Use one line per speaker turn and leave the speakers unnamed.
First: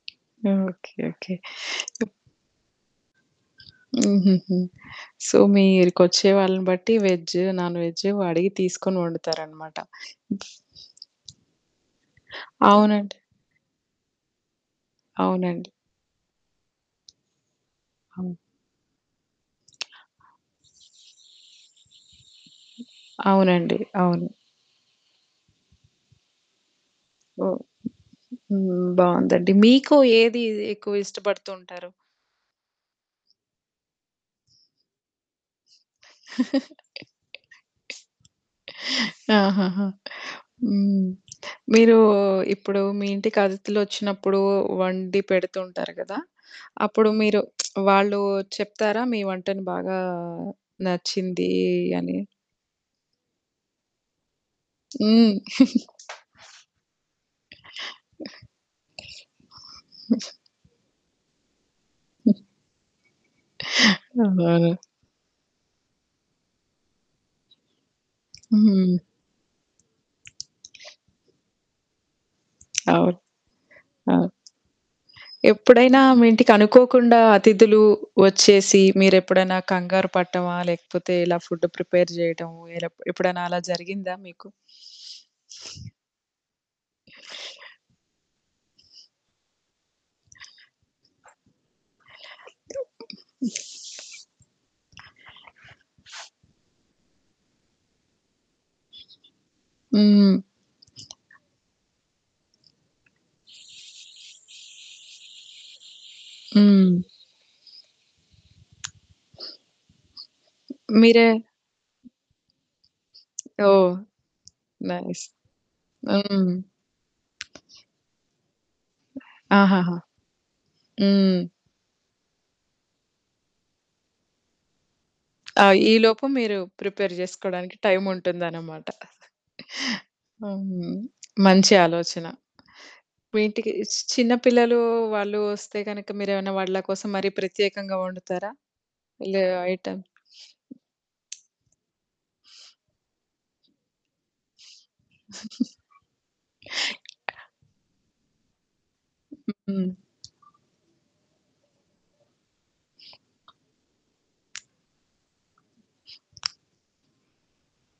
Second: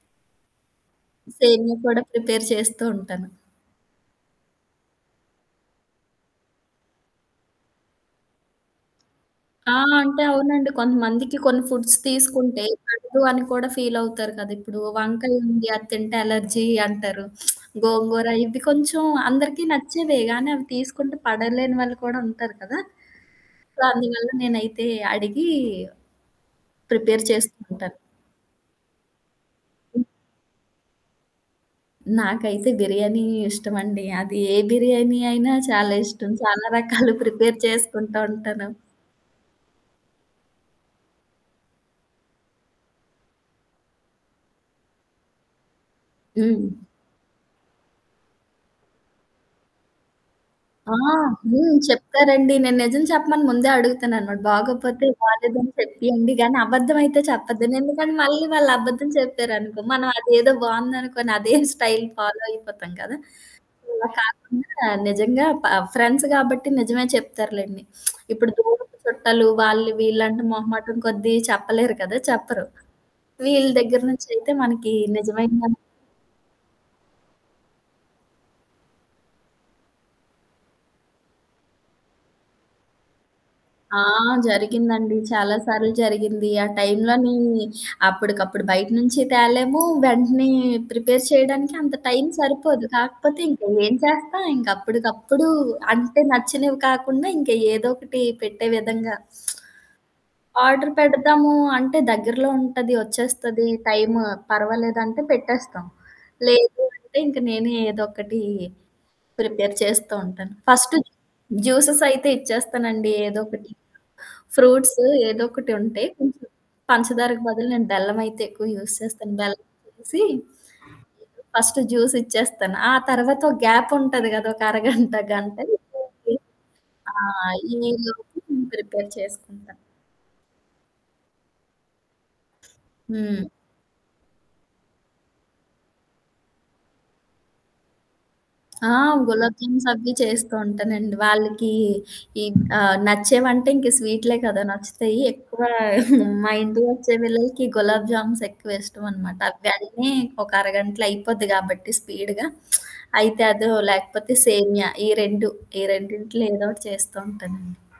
Okay. Okay.
సేమియా కూడా
[unintelligible]
prepare చేస్తూ ఉంటాను.
హుహుహు. సో, మీరికొచ్చేవాళ్ళని బట్టి వెజ్జు, నాన్‌వెజ్జు అడిగి తీసుకొని
ఆ!
ఒండుతారనమాట.
అంటే అవునండి
హ్మ్.
కొంతమందికి కొన్ని ఫుడ్స్ తీసుకుంటే
అవునండి.
పడదు అని కూడా ఫీలవుతారు కదా! ఇప్పుడు వంకాయ ఉంది
అవునండి.
అది తింటే అలర్జీ అంటారు. గోంగూర
హ్మ్.
ఇవి కొంచెం అందరికీ నచ్చేవే. గానీ అవి తీసుకుంటే పడలేని వాళ్ళు కూడా ఉంటారు కదా!
అవునండి.
సొ
అవును.
అందువల్ల నేనైతే అడిగీ ప్రిపేర్ చేస్తూ
ఓహ్!
ఉంటాాను.
హ్మ్. బావుందండి. మీకు
హ్మ్.
ఏది ఎక్కువిష్టపడుతంటారు?
నాకైతే బిర్యానీ ఇష్టమండి. అది ఏ బిర్యానీ అయినా చాలా ఇష్టం. చాలా రకాలు ప్రిపేర్ చేసుకుంటా ఉంటాను.
ఆహాహా! హ్మ్. మీరూ ఇప్పుడు మీ ఇంటికి అతిధులోచ్చినప్పుడు వండి పెడుతూంటారు గదా!
హ్మ్.
అప్పుడు మీరు వాళ్ళు చెప్తారా? మీ వంటని బాగా
ఆ!
నచ్చిందీ
హ్మ్.
అని?
చెప్తారండి. నేను నిజం చెప్పమని ముందే అడుగుతాననమాట. బాగోపోతే
హ్మ్.
బాలేదని చెప్పియండి గానీ అబద్ధం అయితే చెప్పద్దు. ఎందుకని మళ్ళీ వాళ్ళు అబద్ధం చెప్పారనుకో. మనం
హ్మ్.
అదేదో బాగుందనుకోని అదేం స్టైల్ ఫాలో
హ్మ్.
అయిపోతాం కదా! ఇలా
అవును.
కాకుండా నిజంగా ప ఫ్రెండ్స్ గాబట్టి నిజమే చెప్తారులెండి. ఇప్పుడు దూరపు
హ్మ్.
చుట్టలు వాళ్ళు వీళ్ళంట మొహమటం కొద్దీ చెప్పలేరు కదా! చెప్పరు.
అవును.
వీళ్ళ దెగ్గర
ఆ!
నుంచయితే మనకీ నిజమైన
ఎప్పుడైనా మీ ఇంటికనుకోకుండా అతిథులు వచ్చేసి మీరెప్పుడన్నా కంగారు పట్టమా? లేకపోతే ఇలా ఫుడ్డు ప్రిపేర్ జేయటము ఇలా ఎప్పుడన్నా అలా
ఆ!
జరిగిందా మీకు?
జరిగిందండి. చాలా సార్లు జరిగింది. ఆ టైంలో‌నీ అప్పడికప్పుడు బయట్నుంచి తేలేము, వెంటనే ప్రిపేర్ చేయడానికి అంత టైమ్ సరిపోదు. కాకపోతే
హ్మ్.
ఇంకా ఏం చేస్తాం ఇంకప్పడికప్పుడు అంటే నచ్చినవి కాకుండా ఇంక ఏదో ఒకటి పెట్టే విధంగా.
హ్మ్.
ఆర్డర్ పెడదాము అంటే దగ్గరలో ఉంటది, ఒచ్చేస్తది, టైం పర్వాలేదంటే పెట్టేస్తాం. లేదు
హ్మ్.
అంటే ఇంక నేనే ఏదోక్కటీ ప్రిపేర్ చేస్తూ ఉంటాను. ఫస్ట్
మీరే
జ్యూసెస్ అయితే ఇచ్చేస్తానండి ఏదో ఒకటి.
ఓ!
Fruits
nice.
ఏదోకటి ఉంటాయి కొంచెం,
హ్మ్.
పంచదారకు బదులు నేను బెల్లమయితే ఎక్కువ యూజ్ చేస్తాను
ఆహాహా!
బెల్లమేసి.
హ్మ్.
నేను ఫస్ట్ జ్యూసిచ్చేస్తాను. ఆ తర్వాత గ్యాప్ ఉంటది గదా! ఒక అరగంట గంట
ఆ! ఈలోపు
ఉంటుంది.
మీరు ప్రిపేర్
ఆ!
జేసుకోడానికి
ఈలోపు
టైముంటుందనమాట.
ప్రిపేర్
అ!
చేసుకుంటా.
హ్మ్. మంచి ఆలోచన.
హ్మ్.
వీటికి చిన్న పిల్లలు వాళ్ళు వస్తే గనక మీరేమన్నా వాళ్ళ కోసం మరీ ప్రత్యేకంగా ఒండుతారా?
ఆ!
లే
గులాబ్ జామ్స్
ఐటమ్.
అవ్వీ చేస్తూ ఉంటానండి. వాళ్ళకి ఈ ఆహ్, నచ్చేవంటే ఇంక స్వీట్లే కదా! నచ్చుతయ్యి. ఎక్కువ మా ఇంటి కొచ్చే
అ!
పిల్లలకి గులాబ్ జామ్స్ ఎక్కువ ఇష్టంనమాట.
హ్మ్.
అవి
హ్మ్.
వెంటనే ఒక అరగంటలయిపోద్ది గాబట్టి స్పీడ్‌గా. అయితే అదో లేకపోతే సేమియా ఈ 2 ఈ రెండింట్లో ఏదోకటి చేస్తూ ఉంటానండి.